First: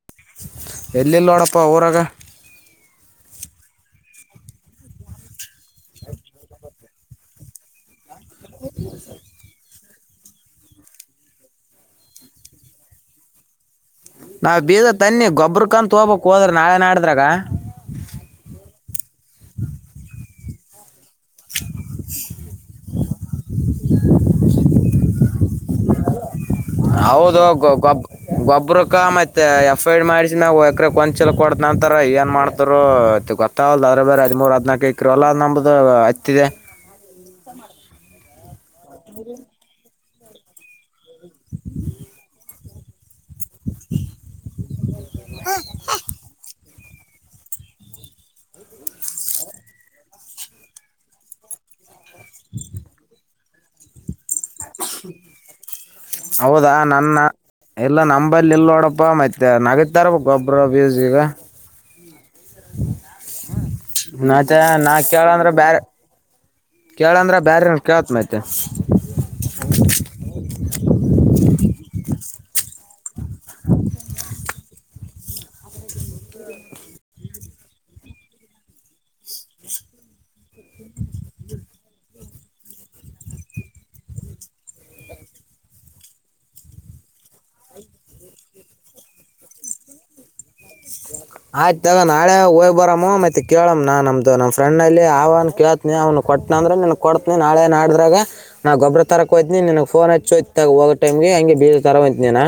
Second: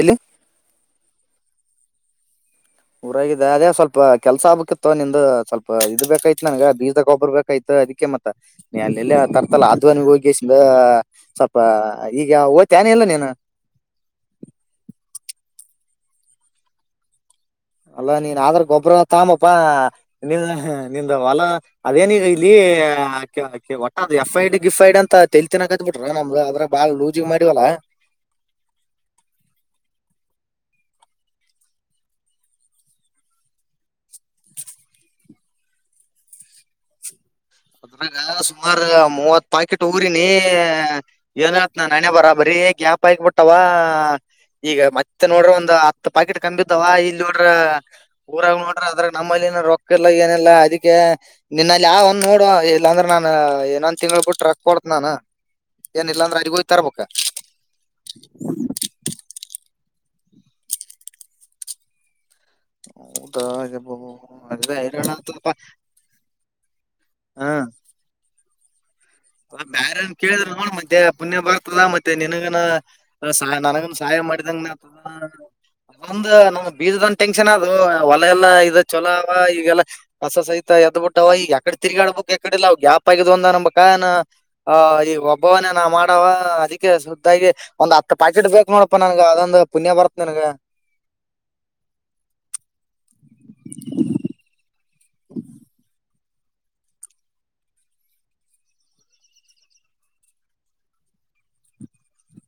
ಎಲ್ಲಿ ಎಲ್ಲಿಲ್ಲೋಡಪ್ಪ ಅವರಾಗ ಊರಾಗಿದೆ ಅದೇ ಸ್ವಲ್ಪ ಕೆಲ್ಸ ಆಗ್ಬೇಕಿತ್ತು ನಿಂದು ಸ್ವಲ್ಪ ಇದು ಬೇಕಾಯತ್ ನನ್ಗ ಬೀಜದ ಗಬ್ಬರ್ ಬೇಕಾಯ ಅದಕ್ಕೆ ಮತ್ತ ನೀ ಅಲ್ಲೆಲ್ಲ ತರ್ತಲ್ಲ ಧ್ವನಿಗೆ ಹೋಗಿದ ಸ್ವಲ್ಪ ಈಗ ಓ್ತನೆೇ ಇಲ್ಲ ನೀನು ನಾವ್ ಬೀದ ತನ್ನಿ ಗೊಬರ ಕಂತ ತ ಹೋಗಬಕ್ ಹೋದ್ರ ನಾಳೆ ನಾಡ್ದ್ರಾಗ ಗೊಬ್ರ ತಾಮಪ್ಪಾ ನಿ ನಿ ಹೊಲ ಅದೇನೀಗ ಇಲ್ಲಿ ಒಟ್ಟ ಎಫ ಐ ಡಿ ಗಿಫ ಐಡ್ ಅಂತ ತಲೆ ತೀನಕದ್ ಬಿಟ್ರ ನಮ್ ಅದ ಹೌದು ಗೊಬ್ ಗೊಬ್ಬ್ರಕ್ಕ ಮತ್ತೆ ಎಫ್ ಐ ಆರ್ ಮಾಡಿಸಿ ನಾವವು ಹ ಕೊಂಚಿಲ್ ಕೊಡದ ನಂತರ ಏನ್ ಮಾಡ್ತರು ಇ ಗೊತ್ತಾಗಲ್ಲ್ಲ ಅ್ರ ಬೇರೆ ಹದಿಮೂರ್ ಹದ್ಲ್ಕ ಇಕರು ಅಲ್ಲ ನಮ್ದು ಅ ಹತಿದೆ ಅದ್ರಾಗ ಸುಮಾರ ಮೂವತ್ ಪಾಯಕಟ್ಟ ಹೋಗ ಕೂರಿನ ಏನ್ತ್ ನನ ಹಣೆಬರ ಬರೀ ಗ್ಯಾಪ್ ಆಗಿಬ ಬಿಟ್ಟ ಅವಾ ಈಗ ಮತ್ತೆ ನೋಡ್ರೆ ಒಂದು ಹತ್ತು ಪಾಕೆಟ್ ಕಂಬಿ ವಾ ಇಲ್ಲಿ ನೋಡ್ರ ಊರಾಗ ನೋಡ್ರಿ ಅದ್ರಾಗ ನಮ್ಮಲ್ಲಿ ಏನ ರೊಕ್ಕ ಇಲ್ಲ ಏನಿಲ್ಲ ಅದಕ್ಕೆ ನಿನ್ನಲ್ಲಿ ಯಾವ ನೋಡ ಇಲ್ಲಾಂದ್ರೆ ನಾ ಇಏನೊಂದ್ ತಿಂಗ್ಳ ಬಿಟ್ಟ್ರಕ್ ಕೊಡತ ನಾನ ಏನ್ ಇಲ್ಲಾಂದ್ರ ಅಲ್ಲಿಗ್ ಹೋಗಿ ಹೌದಾ ತರ್ಬೇಕ ನನ್ನ ಎಲ್ಲ ನಂಬಲ್ಲಿ ಎಲ್ಲ ನೋಡಪ್ಪ ಮತ್ತೆ ನಗತಾರ ಗೋಬರ ಬಿಜಗ ಹೌದ ಮತ್ತೆ ನಾ ಕೇಳಂದ್ರ [unintelligible] ಬ್ಯಾರೆ ಕೇಳಂದ್ರ ಬ್ಯರೆಏರ ಕೇಳತ್ ಮತ್ತೆ ಬ್ಯಾರಏನ್ ಕೇಳಿದ್ರ ನೋಡ್ ಮತ್ತೆ ಪುಣ್ಯ ಬರ್ತದ ಮತ್ತೆ ನನ್ಗನ ಸಹಾಯ ನನಗನ್ ಸಹಾಯ ಮಾಡಿದಂಗ ನ ಅದು ನಮ್ ಬೀಜದಂದ ಟೆನ್ಷನ್ ಅದು ಹೊಲೆ ಎಲ್ಲಾ ಇದು ಚೊಲೋ ಅವ ಈಗೆಲ್ಲ ಹೊಸ ಸೈತಾ ಅದ್ ಬಿಟ್ಟ್ ಈ ಎಕಡೆ ತಿಗಾಡಬೇಕುಕ್ಕಡ ಇ ಅವವು ಗ್ಯಾಪ್ ಆಗ್ ಅನ್ಂಬಬೇಕ ಈ ಒಬ್ಬವನ್ನ ನಾ ಮಾಡ ಅದಕ್ಕೆ ಸುದ್ದಾಗಿ ಒಂದ್ ಹತ್ತು ಪ್ಯಾಕೆಟ್ ಬೇಕ ನೋ ನನ್ಗ ಅದೊಂದು ಪುಣ್ಯ ಬರ್ತ್ ನನ್ಗ ಆಯ್ತತ್ ತಗ ನಾಳೆ ಹೋಗ್ ಬರಮ್ಮ ಮತ್ತೆ ಕೇಳಮ್ಮ್ ನಾನ್ ನಮ್ದು ನಮ್ ಫ್ರೆ್ ಅಲ್ಲಿ ಅವನ್ ಕೇಳ್ತನಿ ಅವ್ನು ಕೊಟ್ಟನ ಅ್ರೆನ್ ಕೊತನಿ ನಾಳೆ ನಾಡ್ರಾಗ ನಾ ಗೊಬ್ಬರ ತರಕ್ೋ್ತನಿ ನನ್ ೋನ್ ಹಚ್ಚೋಯ್ತ ಹೋಗ ಟೈಮ್ ಹಂಗೆ ಬೀಜ ತರಂತ ನೀನಾ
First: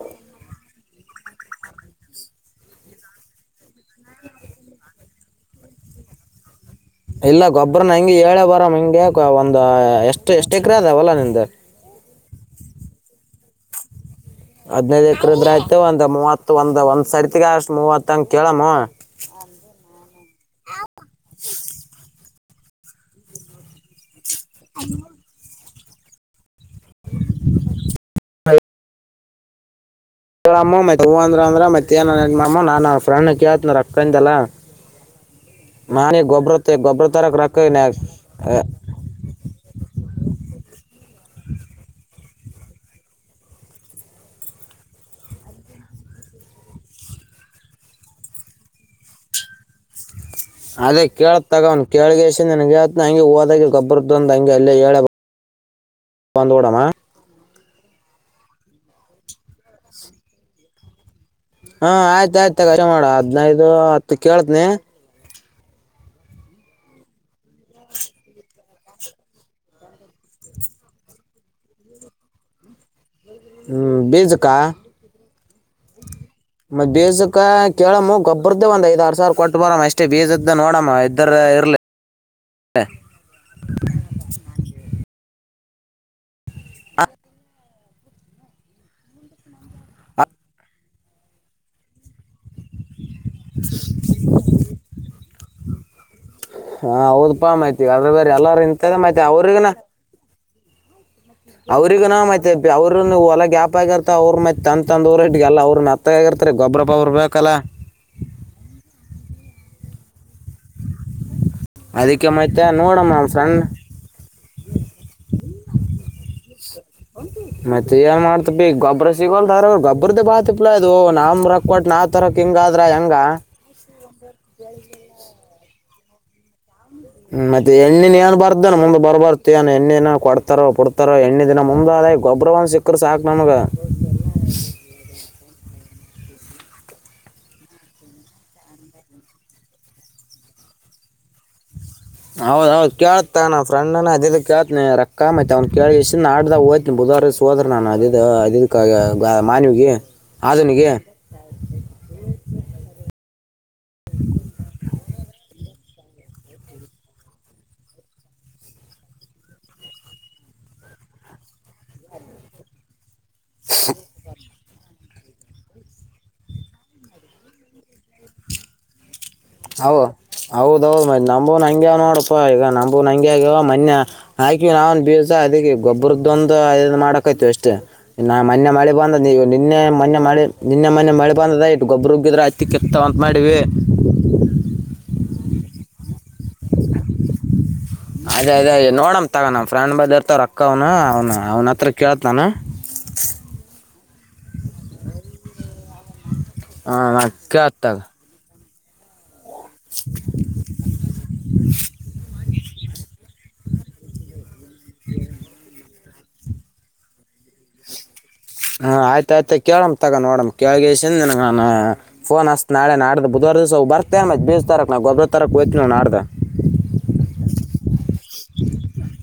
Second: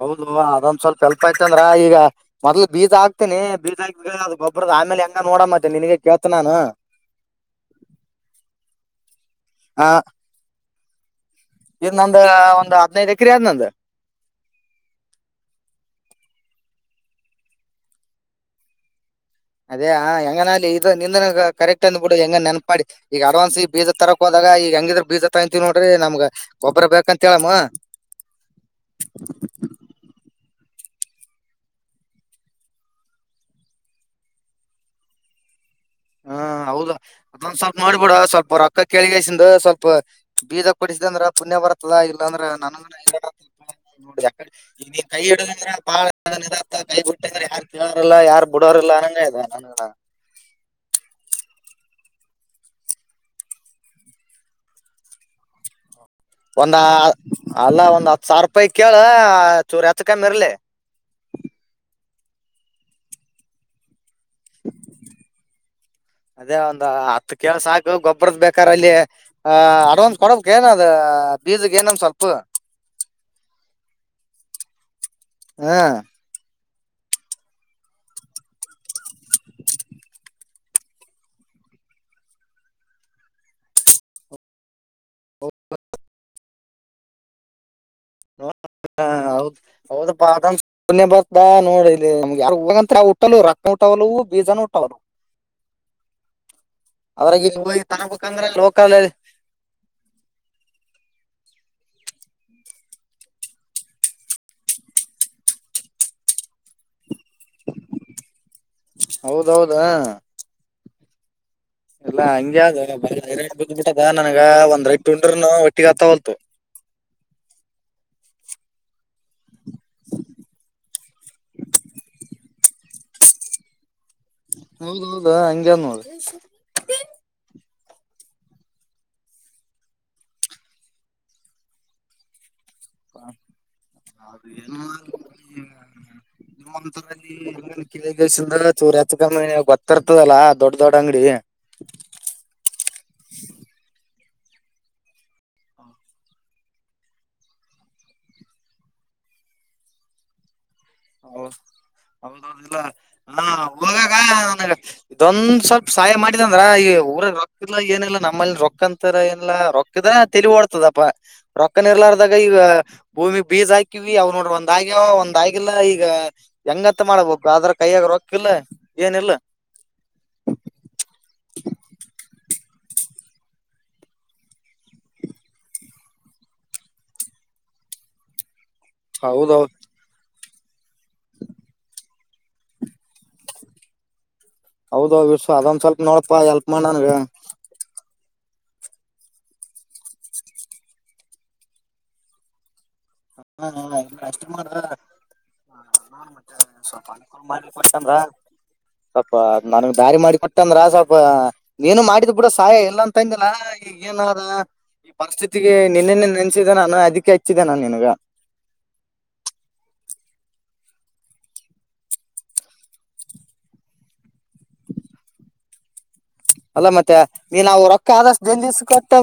ಹೌದು ಅದೊಂದ ಸ್ವಲ್ಪ ಎಲ್ಪ ಆಯ್ತಂದ್ರ ಈಗ ಮೊದ್ಲು ಬೀಜಾಕ್ತೀನಿ ಬೀದ ಆಾ ಅ ಗೊಬ್ಬರ ಆಮೇಲೆ ಹೆಂಗ ನೋಡ ಮತ್ತೆ ನನ್ಗೆ ಕೇತ ನಾನು ಇಲ್ಲ ಗೊಬ್ಬರನ ಹೆಂಗಗೆ ಏೆ ಬರ ಹಿಂಗೆ ಒಂದು ಆ ಎಷ್ಟ್ ಎಷ್ಟ್ ಎಕರೆ ಅದಾವಲ್ಲಾ ನಿಂದ್ದ ಇದ್ ನಂದ ಒಂದ್ ಹದ್ನೈದು್ ಎಕ್ರ ಆದ್ ನಂದು ಹದ್ನೈದ್ ಎಕ್ರದ್ರ ಆಯ್ತು ಒಂದ್ ಮೂವತ್ ಒಂದ್ ಒಂದ್ ಸರ್ತಿಗೆ ಅಷ್ಟ್ ಮೂವತ್ತಂಗ ಕೇಳಮ್ಮ ಅದೇ ಹೆಂಗನ ಅಲ್ಲಿ ಇದ ನಿಂದ ಕರೆಕ್ಟ್ ಅಂದ್ ಬಿಿಡು ಹೆಂಗ ನೆನಪಾಡಿ ಈಗ ಅಡ್ವಾನ್ಸ್ ಬೀಜದ ತರ ಹೋದ ಈ ಹಂಗಿದ್ರ ಬೀಜ ತಾಯಂತೀ ನೋಡಿ ನಮ್ಗ ಗೊಬ್ಬರ ಬೇಕಂತ ಹೇಳೇಳಮ್ಮ ಇ್ರಮ್ಮ ಮತ್ತೆ ಹೂವ ಅಂದ್ರ ಅಂದ್ರ ಮತ್ತ ಏನಮ್ಮ ನಾನ ಆ ಫ್ರೆಂಡ್ ಕೇತನ ರೊಕ್ಕಿಂದಲ್ಲ [inaudible] ಮ ಗೊಬ್ಬರ ಹೌದ ತರಕ್ಕೆ ಅದೊ್ ರೊಕ್ಕ ಸ್ವಲ್ಪ ಮಾಡ್ಬಿಡ ನ್ಯಾ- ಸ್ವಲ್ಪ ರೊಕ್ಕ ಕೆೇಳಿಗೈಸಿಂದ ಸ್ವಲ್ಪ ಬೀದ ಕೊಡಿಸ್ದ ಅಂದ್ರ ಪುಣ್ಯ ಬರ್ತದ ಇಲ್ಲಾಂದ್ರ ನನೋ ಯ ಕೈಡ್ರಳ ನ ಕೈ ಬಿುಟ್ಟಿದ್ರೆ ಯಾರ್ ಕೇಳೋರ್ಿಲ್ಲ ಯಾರ್ು ಬಿಡೋರ್ಲ್ಲ ಅನ್ನಂಗ ಇ ನನ ಅದೇ ಕೇಳ ತಗವ್ನ್ ಕೇಳಗೆಸ ನನ್ಗೆೇತ ಹಂಗೆ ಹೋದಾಗ ಗೊಬರದ್ದಂದ್ ಹಂಗೆ ಅಲ್ಲೇ ಹೇಳ [inaudible] ಒಂದ ಅಲ್ಲ ಒಂದ್ ಹತ್ತು ಸಾವಿರ ರೂಪಾಯಿ ಕೇಳ ಚೂರು ಹೆಚ್ಚಕಿರ್ಲಿ ಹಾ ಆಯ್ತಾಯಯ್ತುಖಷ ಮಾಡ ಹದ್ನೈದು ಹತ್ತು ಕೇೇಳತ್ನಿ ಅದೇ ಒಂದು ಹತ್ತು ಕೆೇಳ ಸಾಕು ಗೊಬ್ಬರದ ಬೇಕು ಅಲ್ಲಿ ಆ ಅಡ್ವಾನ್ಸ್ ಕೊಡ್ಬೇಕಕ್ ಏನದ ಬೀಜಗೆ ಏನಮ ಸ್ವಲ್ಪ ಬಿಜಕ ಹ್ಮ್ ಮ ಬೀಜಕ್ಕ ಕೇಳಮ್ಮ ಗೊಬ್ರದ್ದ ಒಂದ ಐದ್ ಆರ್ ಸಾವರ ಕೊಟ್ಟ ಬರಮ್ಮ ಅಷ್ಟೇ ಬೀಜದ್ದ ನೋಡಮ್ಮ ಇದ್ರ ಕೇರಳ ಹ ೌ ಹೌದ ಬರ್ತಾ ನೋಡ ಯಾರು ಹೋಗಂತ ಉಟ್ಟಲು ರೊಕ್ಕ ಉಊಟವವು ಬೀಜನ ಉಟ್ಟವಲು ಹಾ ಹೌದಪಾ ಇಲ್ಲಿ ಹೋಗಿ ಮಾ್ತಿ ಅದ್ರ ಬ ತಗೋಬೇಕಂದ್ರ ಎಲ್ಲಾರ ಲೋಕಲ್ ಇಂತದ ಅಲ್ಲಿ ಮಾಹತಿ ಅವ್ರಗನ ಅವ್ರಿಗ ನ ಮತ್ತ ಅವ್ರನು ಹೊಲ ಗ್ಯಾಪ್ ಆಗಿತ ಅವರು ಮತ್ ತಂದ ತಂದವರು ಇಗೆಲ್ಲ ಅವ್ರ ಅತ್ತ ಆಗರ್ತ ಅ ಗೊಬ ಅವರಬೇಕು ಹೌದೌದಾ ಇಲ್ಲಾ ಅದಕ್ಕೆ ಹಂಗ ಮತ್ತೆ ಯಾವ್ದದು ಬ ನೋಡಮ್ಮ ನಮ್ಮ ಬ್ ಫ್ರೆಂಡ್ ಬಿಟ್ಟದ ನನಗ ಒಂದ್ ರೈಟ್ ಉಂಡ್ರ ನ ಎಟ್ಟಿ ಕಥ ಬತ ಮತ್ತೆ ಏನ್ ಮಾಡ್ತ ಬಿ ಗೊಬ್ಬ್ರ ಸಿಗೋಲ್ದಾರ ಗಬ್ಬ್ರದ ಬಾತಿಪ್ಲಾ ಇದು ನಮ ರಕ್ವಾಟ್ಟ ನಾವ ತರಕ್ ಹಿಂಗಾದ್ರ ಹೆಂಗ ಹೌದ ಹೌದ ಹಂಗಗೆ ನೋದು ಹ್ಮ ಮತ್ತೆ ಎಣ್ಣನ್ ಏನ್ ಬರ್ದ್ದೇ ಮುಂದ್ ಬರ್ಬಾರತು ಏನ್ ಎಣ್ಣೆನ ಕೊಡ್ತಾರೋ ಪಡ್ತಾರೋ ಎಣ್ಣ ದಿನ ಮುಂದ್ ಗೌಬರವಂಶ ಹಏ ನಿಮ್ಮ್ಂಂತರಲ್ಲಿ ಕೇಳಗಸಿಂದ ಚೂಚ್ಚಕಮ್ಮ ಗೊತ್ತಿರ್ತದಲ್ಲಾ ದೊಡ್ಡ ದೊಡ್ಡ ಅಂಗಡಿ ಹೌದೌದ್ ಕೇಳತಾ ನ ಫ್ರೆಂಡ್ನ ಅದ ಕೇತನಿ ರೊಕ್ಕ ಮೈತ್ ಅವ್ನ್ ಕೇಳ ಇಷ್ಟಾಡ್ದಾಗ ಹೋ್ನಿ ಬುಧವಾರ ಹೋದ್ರ ನಾನ ಅ ಮಾನ್ವಿಗೆ ಆದುನಿಗೆ ಓ ಹೌದೌಲ್ಲ ಹ ಹದಾಗ ನನ ಇದೊಂದ ಸ್ವಲ್ಪ ಸಹಾಯ ಮಾಡಿದಂದ್ರ ಈ ಊರ ರೊಕ್ಕ ಇಲ್ಲ ಏನಿಲ್ಲ ನಮ್ಮಲ್ಲಿ ರೊಕ್ಕ ಅಂತರಏಿಲ್ಲ ರೊಕ್ಕದ ತಿಳಿ ಓಡ್ತದಪ್ಪ ರೊಕ್ಕ ನಿ ಇರ್ಲಾರ್ದಾಗ ಈಗ ಭೂಮಿ ಬೀಜ ಹಾಕಿವವಿ ಅವವು ನೋಡ್ರ ಒಂದ್ ಆ್ಯ ಒಂದ ಲ್ಲ ಈಗ ಹೆಂಗಂತ ಮಾಡ್ಬೇಕು ಅ್ರ ಕೈಯಾಗ ರೊಕ್ಕಿಲ್ಲ ಏನಿಲ್ಲ ಹೌ ಹೌದೌದ್ ಮ್ ನಂಬೂನ್ ಹಂವ್ ನೋಡಪ್ಪಾ ಈಗ ನಂಬೂನ್ ಹಂಗೆ ಆಗ್ಯವ ಮನ್ ಹಾಕಿ ನಾವನ್ ಬೀಸ ಅದ ಗೊಬ್ಬರದೊಂದು ಮಾಡಕಯ್ತು ಅಷ್ಟೇ ನಾ ಮೆ ಮಾಡಿ ಇಂದ ಹೌದೌ ನಿನ್ನೆ ಮೊನ್ನೆ ಮಾಡಿ ನಿನ್ನೆ ಮೊನೆ ಮಳೆ ಬಂದದ ಇಟ್ಟು ಗೊಬ್ಬರು ಹಗ್ಗಿದ್ರೆ ಅತ್ತಿ ಕೆತ್ತ ಅಂತ ಮಾಡವಿ ಹೌದ ವಿಶ್ವ ಅದೊಂದ್ ಸ್ವಲ್ಪ ನೋಡಪಾ ಎಲ್ಪ್ ಮಾಡ ನನ್ಗ ಅದೇ ಅದೇ ನೋಡಮ ತಗ ನಮ್ಮ ಫ್ರೆಂಡ್ ಬಂದ ಇರ್ತವ ಅಕ್ಕ ಅವನು ಅವ್ನು ಅವ್ನ ಹತ್ರ ಕೇಳತ್ ನಾನು ಹ ಇ ಅಷ್ಟ ಮಾಡ್ರ ಮತ್ತೆ ಹಾಂ ಸ್ವಲ್ಪ ನಾ ಅಕೂ ಮಾಡ್ಲಿ ಷ ಕೇಳ್ತಾಗ ಅಂದ್ರ ಸ್ವಪ ನನ್ಗ್ ದಾರಿ ಮಾಡಿ ಕೊಟ್ಟ ಅಂದ್ರ ಸ್ವಲ್ಪ ನೀನು ಮಾಡಿದ್ ಬಿೂಡ ಸಹಾಯ ಇಲ್ಲ ಅಂತ ಇಂದಿಲ್ಲಾ ಈಗ ಏನದ ಈ ಪರಿಸ್ಥಿತಿಗೆ ನಿನ್ನೆನ್ನೆ ನೆನೆಸಿದೆೆ ನಾನು ಅದಕ್ಕೆ ಹಚ್ಚಿದ್ದೆ ನಾನು ನಿನ್ಗ ಹ್ಮ ಆಯ್ತ ಆಯ್ತು ಕೇಳಮ್ ತಗ ನೋಡ ಕೇಳಗ ನ ಫೋನ್ ಹಸ್ತ್ ನಾಳೆ ನಾಡ್ದ ಬುಧವಾರ ಬತ ಮ ಬ ತರ ನವು ಗೊಬರ ತರಕ್ಯ್ತ ನಡ್ದ ಅಲ್ಲ ಮತ್ತೆ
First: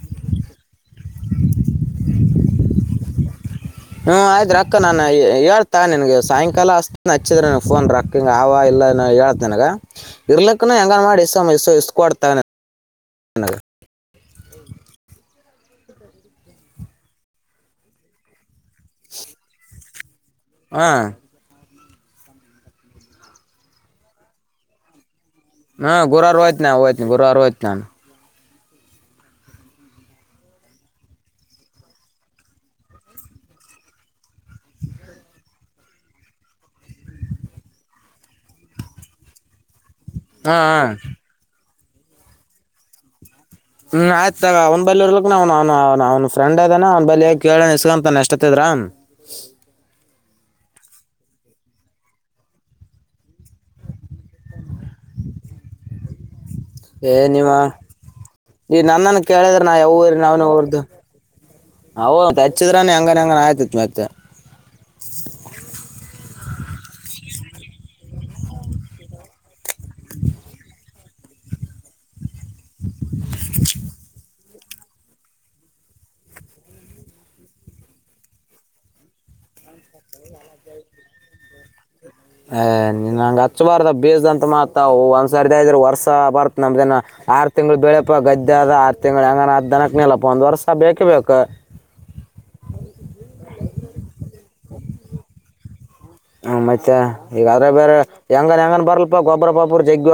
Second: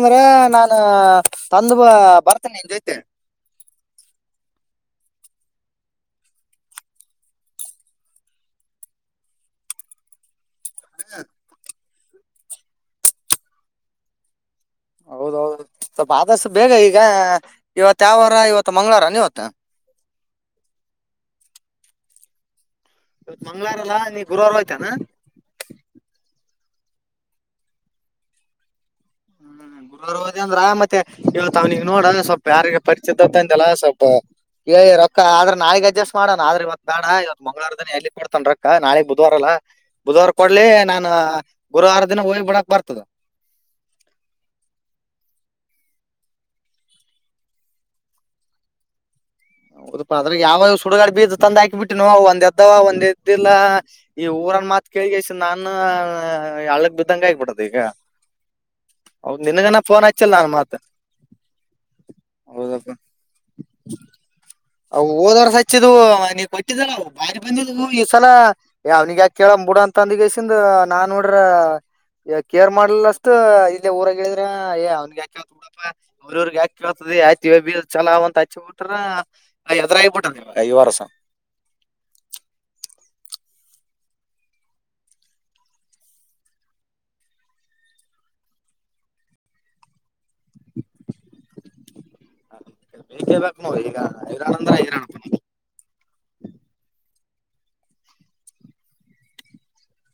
ಸರ ನಾನ ತಂದು ಬ ಬರ್ತೇನ ನಿನ್ ಜೈತೆ ಹ್ಮ ಆಯ್ರಕ್ಕ ನಾನನ್ ಹೇಳ್ತಾ ನನ್ಗೆ ಸಾಯಂಕಾಲ ಅಷ್ಟ ಹಚ್ಚಿದ್ರ ನನ್ ಫೋನ್ ರಕ್ಕ ಆ ಇಲ್ಲ ಹತನ ಇರ್ಲ ಪಕ್ಕ ಹೆಂಗನ್ ಮಾಡಿ ಇಷ್ಟ ಇಷ್ಟಕಡ್ತ ಹೌದೌದು ಸ್ವಲ್ಪ ಆದಷ್ಟು ಬೇಗ ಈಗ ಇವತ್ತು ಯಾವರ ಇವತ್ತು ಮಂಗಳವಾರನೀ ಹೊತ ಹಾ ಇವತ್ ಮಂಗ್ಗಳವಾರಲ್ಲಾ ನೀ ಗುರುವಾರ ಹೋಯ್ತಾನ ಹಾ ಗುರುವವಾರ ವಯ್ತನಯನ ಗುರುವವಾರ ವಯತ್ನಾನ ಹ್ಮ್ ದ ಅಂದ್ರ ಮತ್ತೆ ಇವತ್ತು ಅವ್ನಿಗೆ ನೋಡ ಸ್ವಲ್ಪ ಯಾರಿಗೆ ಪರಿಚಿತಂತ ಅಂತೆಲ್ಲ ಸ್ವಲ್ಪ ಏ ರೊಕ್ಕ ಆದ್ರೆ ನಾಳಗ್ ಅಡ್ಜಸ್ಟ್ ಮಾಡಣ ಆದ್ರೆ ಇವತ್ ಬೇಡ ಇವತ್ ಮಂಗಳವಾರದನ ಎಲ್ಲಿ ಕೊಡ್ತಾನ ರೊ ನಾಳಗ್ ಬುಧವಾರಲ್ಲ ಬುಧವಾರ ಹಾಂ ಕೊಡ್ಲಿ ಹಾಂ ನಾ ಗುರುವಾರ ದಿನ ಹೋಗಿ ಬಿಡಕ್ ಬರ್ತದ ಹ್ಮ್ ಆಯ್ತ ಅವ್ ಬಿ ಇರ್ಲಕ್ ಅವ್ ಅವ ಅವ್ ಫ್ರೆಂಡ್ ಅ್ನನ ಅವ್ ಬಲ್ ಕೇಳೋಣ ಇಸ್ಕೊಂತಾನ ಎಷ್ಟತ್ತದ್ರ ಅದ್ರ ಯಾವಾಗ ಸುಡುಗಾಡೆ ಬೀದ ತಂದ ಹಾಕಿ ಬಿಟ್ಟು ನ ಒಂದ ಎದ್ದವ ಒಂದ ಎದ್ದಿಲ್ಲ ಈ ಊರನ್ ಮಾತ್ ಕೇಳಿಗೆ ಪ ನಾನು ಹಳ್ಳಕ್ ಏ ಬಿದ್ದಂಗ ನಿವ ಆಗ್ಬಿಟ್ಟದ ಈಗ ನೀ ನನ್ನನ್ ಹೌದ್ ಕೇಳಿದ್ರ ನಾ ನಿನಗನ ಯಾವ ಫೋನ್ ರಿ ಹಚ್ಚಿಲ್ಲ ನಾವನು ನಾನ್ ಮತ್ ರದು ಹೌದ ಹೌದಪ್ಪ ಹೆಚ್ಚಿದ್ರಾನ ಹೆಂಗನ್ ಹೆಂಗನ್ ಆಯ್ತಿತ್ ಮತ್ತೆ ಅ ಓದವರ್ ಸ ಹಚ್ಚಿದ್ ನೀ ಕೊಟ್ಟಿದವು ಬಾರಿ ಬಂದಿದವು ಈ್ಸಲ ಯ ಅವ್ನಿಗ ಯ ಕೇಳಡ ಒ ತಂದಿಗೈಸಿಂದ ನಾನ್ ನೋಡ್ರ ಈ ಕೇರ್ ಮಾಡ್ಲಿಲ್ಲ ಅಷ್ಟು ಇಲ್ಲಿ ಊರಾಗ ಹೇಳಿದ್ರ ಏ ಅವ್ನ್ಗೆ ಯಾಕೇಳ್ತ ಬಿಡಪ್ಪಾ ಅವ್ರವ್ರಗ್ ಯಾಕಳ್ತ ಆಯ್ತಿವ ಬಿ ಚಲ್ಂತ ಹಚ್ಬ ಬಿಟ್ರ ಅ ಎತ್ರ ಆಗಬೊಟ್ಟ ಐ ವರ್ಸ ಅ್ನ ನಂಗ ಹಚ್ಚಬಾರ್ದ ಬೀಸ್ದಂತ ಮಾತ್ವು ಒಂದ್ಸರ್ದ್ರ ವರ್ಷ ಬರ್ತ್ ನಮ್ದನ ಆರು ತಿಂಗ್ಗಳು ಬೆಳೆಪಾ ಗದ್ದೆ ಆದ ಆರು ತಿಂಗಗಳು ಹೆಂಗ ಅ ದನಕ್ ನೆಲ ಪಂದು ವರ್ಷ ಬೇಕಬೇಕೇಕ ಹ ಬ ಕೇಳ್ಬೇಕಕ್ ನೋರಿ ಈಗ ಹೈರಾಣ ಅಂದ್ರೆ ಹೈರಾಣಪ್ಪಿ ಹ ಹ್ಮ್, ಮತ್ತೆ ಈಗಾದ್ರ ಬೇರೆ ಹೆಂಗನ್ ಹೆಂಗನ್ ಬರಲ್ಪ ಗೊಬ್ಬರ ಪಬ ಜಗ್ಗ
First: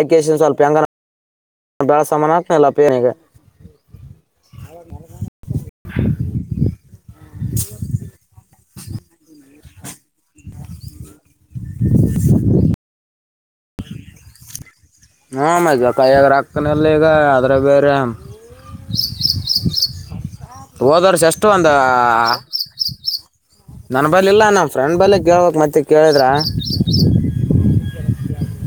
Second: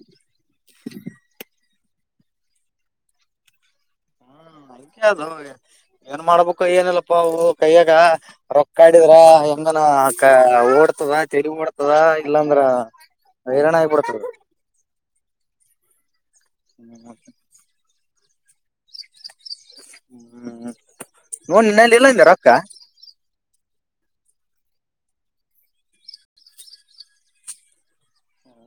ಆಕೇಶನ್ ಸ್ವಲ್ಪ ಹೆಂಗ ಹ ನ ಬಳ ಸಮಾಮಾನತ್ನೆೆಲ್ಲಪೇನಗೆ ಹಾ ಹಂಗೆ ಅದು ಏನ್ ಮಾಡ್ಬೇಕು ಏನಿಲ್ಲಪ್ಪಾ ಅವು ಕೈಯ್ಯಾಗ ರೊಕ್ಕಾಡಿದ್ರ ಇಂದನ ಓಡ್ತದ ತೆರಿ ಓಡ್ತದ ಇಲ್ಲಾಂದ್ರ ಹೈರಣರಣ ಆಗಿಬಡ್ತ ಹ ಮಜ ಕಾಯಯಗ ರಕ್ಕನಲ್ಲ ಈಗ ಆದ್ರೆ ಬೇರೆ ಹ್ಮ್ ಹೋದವ್ರ ಸಷ್ಟ ನೋಡ್ ಒಂದ ನಿನ್ನಲ್ಲಿ ಇಲ್ಲ ಅಂದೆ ರೊಕ್ಕ ನನ್ನ ಬಲ್ಲಿ ಇಲ್ಲ ನ ಫ್ರೆಂಡ್ ಬಲ್ಲ ಕೇಳ್ಬೇಕಕ್ ಮತ್ತೆ ಕೇಳಿದ್ರ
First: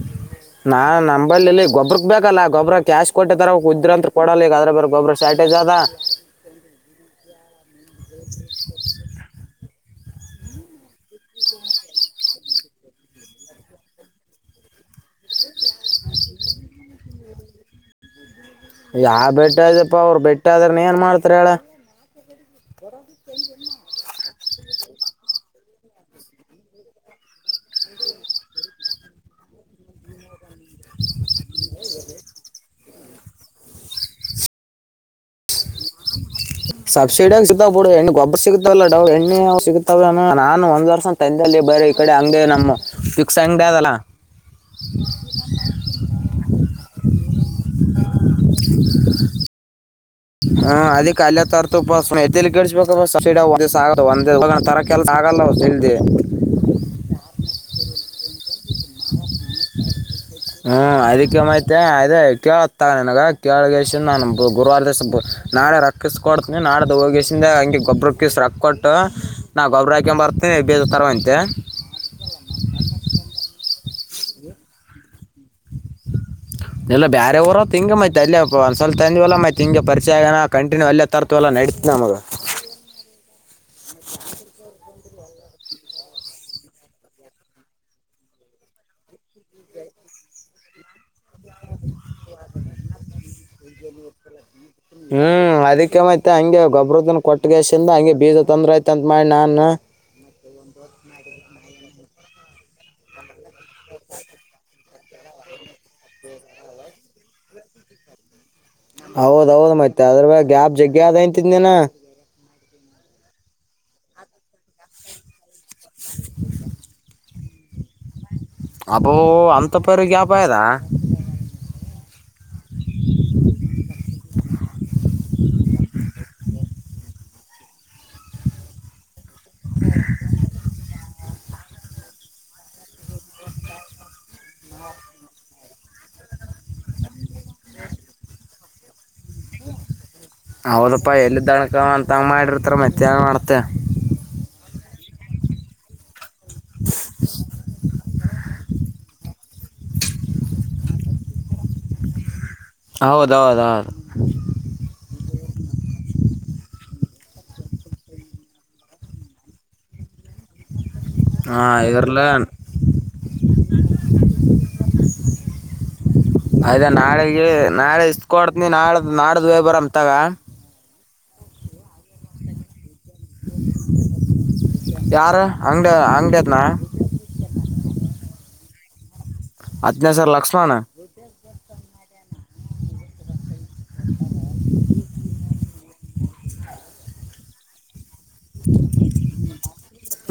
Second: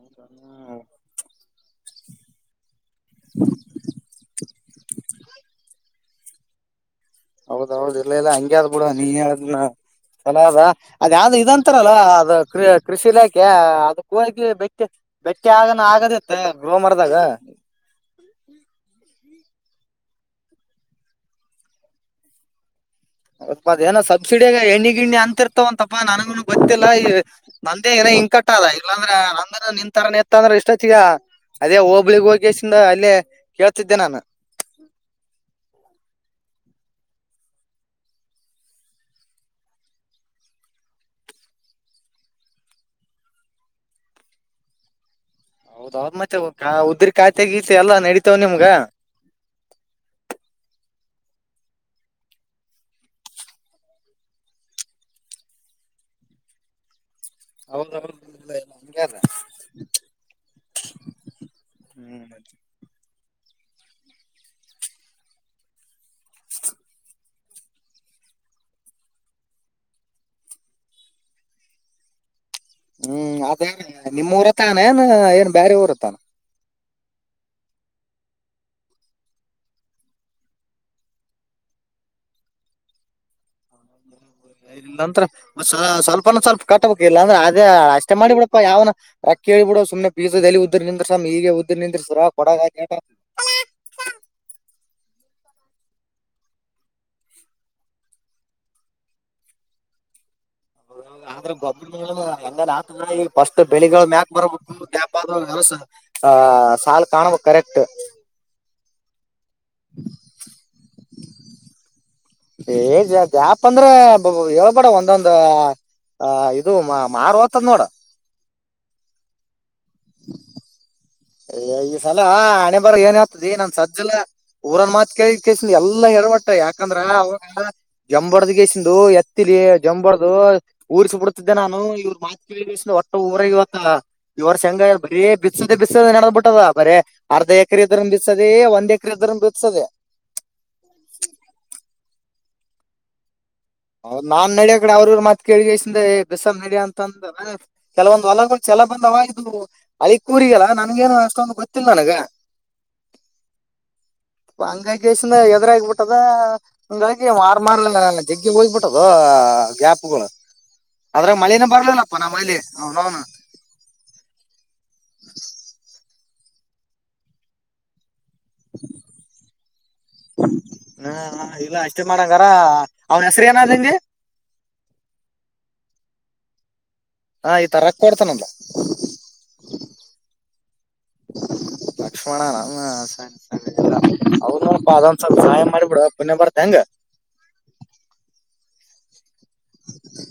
ಹ್ಮ್ ನಾನ್ ನಂಬಳ್ಳಲ್ಲಿ ಗೊಬ್ಬ್ರಕ್ ಬೇಕಲ್ಲಾ ಗೊಬ್ಬ್ರಕ್ ಕ್ಯಾಶ್ ಕೊಟ್ಟಾರ ಉುದ್ರಂತ್ ಕೊಡಲ್ಲ ಈಗ ಅದ್ರ ಬರ್ ಗೊಬ್ಬ್ರ ಶಾರ್ಟೇಜ್ ಅದ ಹೌದ್ೌದ ಇಲ್ಲ ಇಲ್ಲ ಹಂಗಗೆ ಬಿಡ ನೀನ್ ಚಲ ಅದ ಅದ ಯಾವ್ದದು ಇದಂತಾರಲ್ಲ ಅದ ಕೃ ಕೃಷಿ ಇಲಾಖೆ ಅದಕ್ಕ ಹಗಿ ಬೆಟ್ಟಿ ಬೆಟ್ಟಿ ಆಗಣ ಆಗದಿತ್ತ ಗೋ ಮರದಾಗ ಹ್ಮ್ಮ ಯಾ ಬೆಟ್ಟ ಅ್ಯಪ್ಪಾ ಅವರು ಬೆಟ್ಟ ಆದ್ರ ನೀ ಏನ್ ಮಾಡ್ತಾರ ಹೇಳ ಏನ ಸ ಸಬ್ಸಿಡಿಯ ಎಣ್ಣಿ ಗಿಣ್ಣಿ ಅಂತಿರ್ತವಂತಪ್ಪಾ ನನಗೂ ಗೊತ್ತಿಲ್ಲ ಈ ನಂದೇ ಏನ ಹಿಂ ಕಟ್ಟದ ಇಲ್ಲಾಂದ್ರೆ ಅಂಗ್ರ ನಿನ್ ತರ ನಿತ್ತ ಅಂದ್ರೆ ಇಷ್ಟತ್ತಗ ಅದೇ ಹೋಬಳಗ್ ಹೋಗಿಿಂದ ಅಲ್ಲೇ ಕೇಳ್ತಿದ್ದೆ ನಾನು ಹ ಸಬ್ಸಿಡಿಯಗ ಸಿಗ್ತವ ಬಿಡು ಹೆಣ್ಣ ಗೊಬ್ಬ ಸಿಗತಾವಲ್ಲಡ್ ಎಣ್ಣೆ ಸಿಗತಾವ ನಾನ್ ಒಂದ್ರ್ಷ ತಂದ ಬರ ಈ ಕಡೆ ಅಂಗ ನಮ್ಮ ಫಕ್ಸ್ ಆಂಗ್ಡಿಯಾಡಲ್ಲಾ [unintelligible] ಹೌದೌದ್ ಮತ್ತೆ ಉದ್ರ ಕಾಯತೆಗೀತೆ ಎಲ್ಲಾ ನಡತಾವ್ ನಿಮ್ಗ ಹಾ ಅದಿಕ್ಕೆ ಅಲ್ಲಯ ತರತುಬೇಕ [inaudible] ಲ್ಲಸಲ್ಿದೆ ಅವನ್ಲ್ಲ ಇಲ್ಲ ಹಂಗಾರ ಹ್ಮ್ ಅದಕ್ಕೆಮಐತೆ ಅದ ಕೇಳತಗ ನನಗ ಕೆಳಗಸ ನಾನು ಗುರುವಾರ ದ ನಾ ರಕ್ಕಿಸ್ಕ ಕೊಡ್ತನಿ ನಾಳೆ ಹೋಗಸೆ ಹಂಗೆ ಗೊಬ್ಬರಕ್ಕಿಸ ಟ್ರಕ್ ಕೊಟ್ಟು ನಾವು ಗೊಬರ ಹಾಕಂಬರ್ತೀನಿ ಬೇಜ ತರ್ಂತೆ ಹ್ಮ್ ಅದೇ ನಿಮ್ಮ ಊರ ತಾನ ಏನ್ ಏನ್ ಬೇರೆ ಊರ ತಾನ ಇಲ್ಲ ಬೇರೆವಊರು ತಿಂಗ ಮೈತ್ ಅಲ್ಲ ಒಂದ ಸ್ವಲ್ ತಂದ್ ಎಲ್ಲ ಮತ್ತತ್ ಹಿಂ ಪರಿಚಯ ಆಏ ಕಂಟನ್ಯೂ ಅಲ್ಲೇ ತರ್ತ ಎಲ್ಲ ನಡ ನಾಮದ ಹೌ ಇಲ್ಲಾಂದ್ರ ಸ್ವಲ್ಪನ ಸ್ವಲ್ಪ ಕಟ್ಟಬೇಕ ಇಲ್ಲ ಅಂದ್ರೆ ಅದೇ ಅಷ್ಟೇ ಮಾಡಿ ಬಿಡಪ್ಪಾ ಯಾವನ ರೊಕ್ಕಿ ಹಿ ಬಿಡ ಸುಮ್ನೆ ಪೀಸಜಲ್ಲಿ ಉದ್ದರ್ ನಿಂತ್್ರಸಾಮ್ ಈೀಗ ಉದ್ದರ್ ನಿಂದ್ರಸ್ರ ಕೊಡಗ ಹ್ಮ್ ಅದಕ್ಕೆೇಮ ಐತೆ ಹಂಗೆ ಗೊಬ್ರದ ಕೊಟ್ಟಗಸಿಂದ ಹಂಗೆ ಬೀಜ ತೊಂದ್ರ ಐತೆ ಅಂತ್ ಮಾಡಿ ನಾನ್ ಹೌ ಆದ್ರೆ ಗೊಬ್ಬರ ಎಂಗತ ಈ ಫಸ್ಟ್ ಬೆಳಿಗಳು ಮ್ಯಾಕ್ ಬರಬು ದೇಪ ಅಸ ಹ ಸಾಲು ಕಾಣಬ ಕರೆಕ್ಟ್ ಹೌದೌದು ಮತ್ತೆ ಅದ್ರ ಬ ಗ್ಯಾಪ್ ಜಗ್ಗ ಅ ಅಂತಿದ್ನನ ಏ ಜಾಪ್ ಅಂದ್ರೆ ಯಳ್ಬೇಡ ಒಂದೊಂದ ಹ ಇದು ಮಾರು ಹೋತದ್ ನೋಡ ಅಬೋ ಅಂತ ಪರು ಗ್ಯಾಪ್ ಆಯದಾ ಅಯ ಈ ಸಲ ಹಣೆ ಬರ ಏನ್ ಆಗ್ತದೆ ನನ್ ಸಜ್ಜಲ ಊರನ್ ಮಾತ್ ಕೈ ಕಸಂದು ಎಲ್ಲಾ ಹರ್ಬಟ್ಟ ಯಾಕಂದ್ರ ಅವಾಗ ಜಂಬಡದ ಕೇಸಂದು ಎ ಹತರಿ ಜಂಬರ್ದು ಊರ್ರಿಸ ಬಿಡ್ತಿದ್ದೆ ನಾನು ಇವರು ಮಾತ್ು ಕೇಳ ಒಟ್ಟ ಊರ ಇವತ್ತ ಇವ್ರ ಶಂಗ ಬರೇ ಬಿಸದೆ ಬ ಬ ನಡ ಬಿಟ್ಟದ ಬರೇ ಅರ್ಧ ಎಕರೆ ಇದ್ರ ಬಿಸದೆ ಒಂದ್ ಎಕರೆ ಇದ್ರ ಬಿಸದೆ ಹೌದಪ್ಪಾ ಎಲ್ಲಿ ದಣಕ ಅಂತಂಗ ಮಾಡಿರ್ತಾರ ಮತ್ತ್ಯಾ ಮಾಡ್ತೇ ಅವ್ ನಾನ್ ನಡಿಯ ಕಡೆ ಅವ್ರ ಮತ್ ಕೇಳಗಸ ಬಿಸಸ ನಡಿಯ ಅಂತಂದ ಕೆಲವೊಂದು ಹೊಲಲ ಎಲ್ಲ ಬಂದ ಅವದು ಅಲ್ಲಿ ಕೂರಿಯಲ್ಲಾ ನನ್ಗೇನು ಅಷ್ಟೊಂದು ಗೊತ್ತಿಲ್ಲ ನನಗ ಹೌದೌದೌದು ಅಂಗಾಯ ಕೆಸ ಇದ್ರ ಆಗಬಿಟ್ಟದ ಹಂಗಾಗಿ ಮಾರ ಮಾರಲ ಜಗ್ಗ ಹೋಗ್ಬಿಟ್ಟದ ಗ್ಯಾಪ್ಗಳು ಅದ್ರಾಗ ಮಳೇನ ಹಾಂ ಬರ್ಲಿಲ್ಲಪ್ಪ ಇದ್ರಲ್ಲ ನೇಲೆ ಅವನೌನು [inaudible] ಅಯದಾ ನಾಳೆಗೆ ನಾಳೆ ಇಷ್ಟಕ ಕೊಡ್ತನಿ ನಾಳ್ದ ನಾಡ್ದ್ ವೇ ಬರಮ ತಗ ಹಾ ಇಲ್ಲ ಮಾಡಂಗಾರ ಅವ್ನ ಹೆಸರು ಏನಾದಂಗೆ ನಾ ಹಾ ಈ ತರಕ್ ಕೊಡ್ತಾನಂದು ಅತ್ನ ಸರ್ ಲಕ್ಷ್ಮಣ ಲಕ್ಷ್ಮಣನೆ ಅ ಅದೊಂದ್ ಸ್ವಲ್ಪ ಸಹಾಯ ಮಾಡಿಬಿಡ ಪುಣ್ಯ ಬರ್ತ ಹೆಂಗ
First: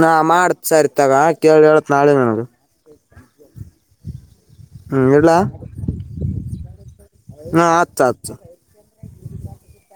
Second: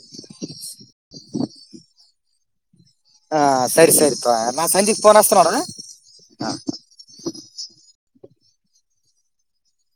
ನಾ ಮಾಡತ್ ಸರಿ ತಗ ಕೇಳಿ ಹೇಳತ್ ನಾಳೆ ನನದು ಹಾ ಸರಿ ಸರಿ ತವಾ ಹ್ಮ್ ಹೇಳಲ್ಲಾ ಹ ಆತ ಆತ [inaudible]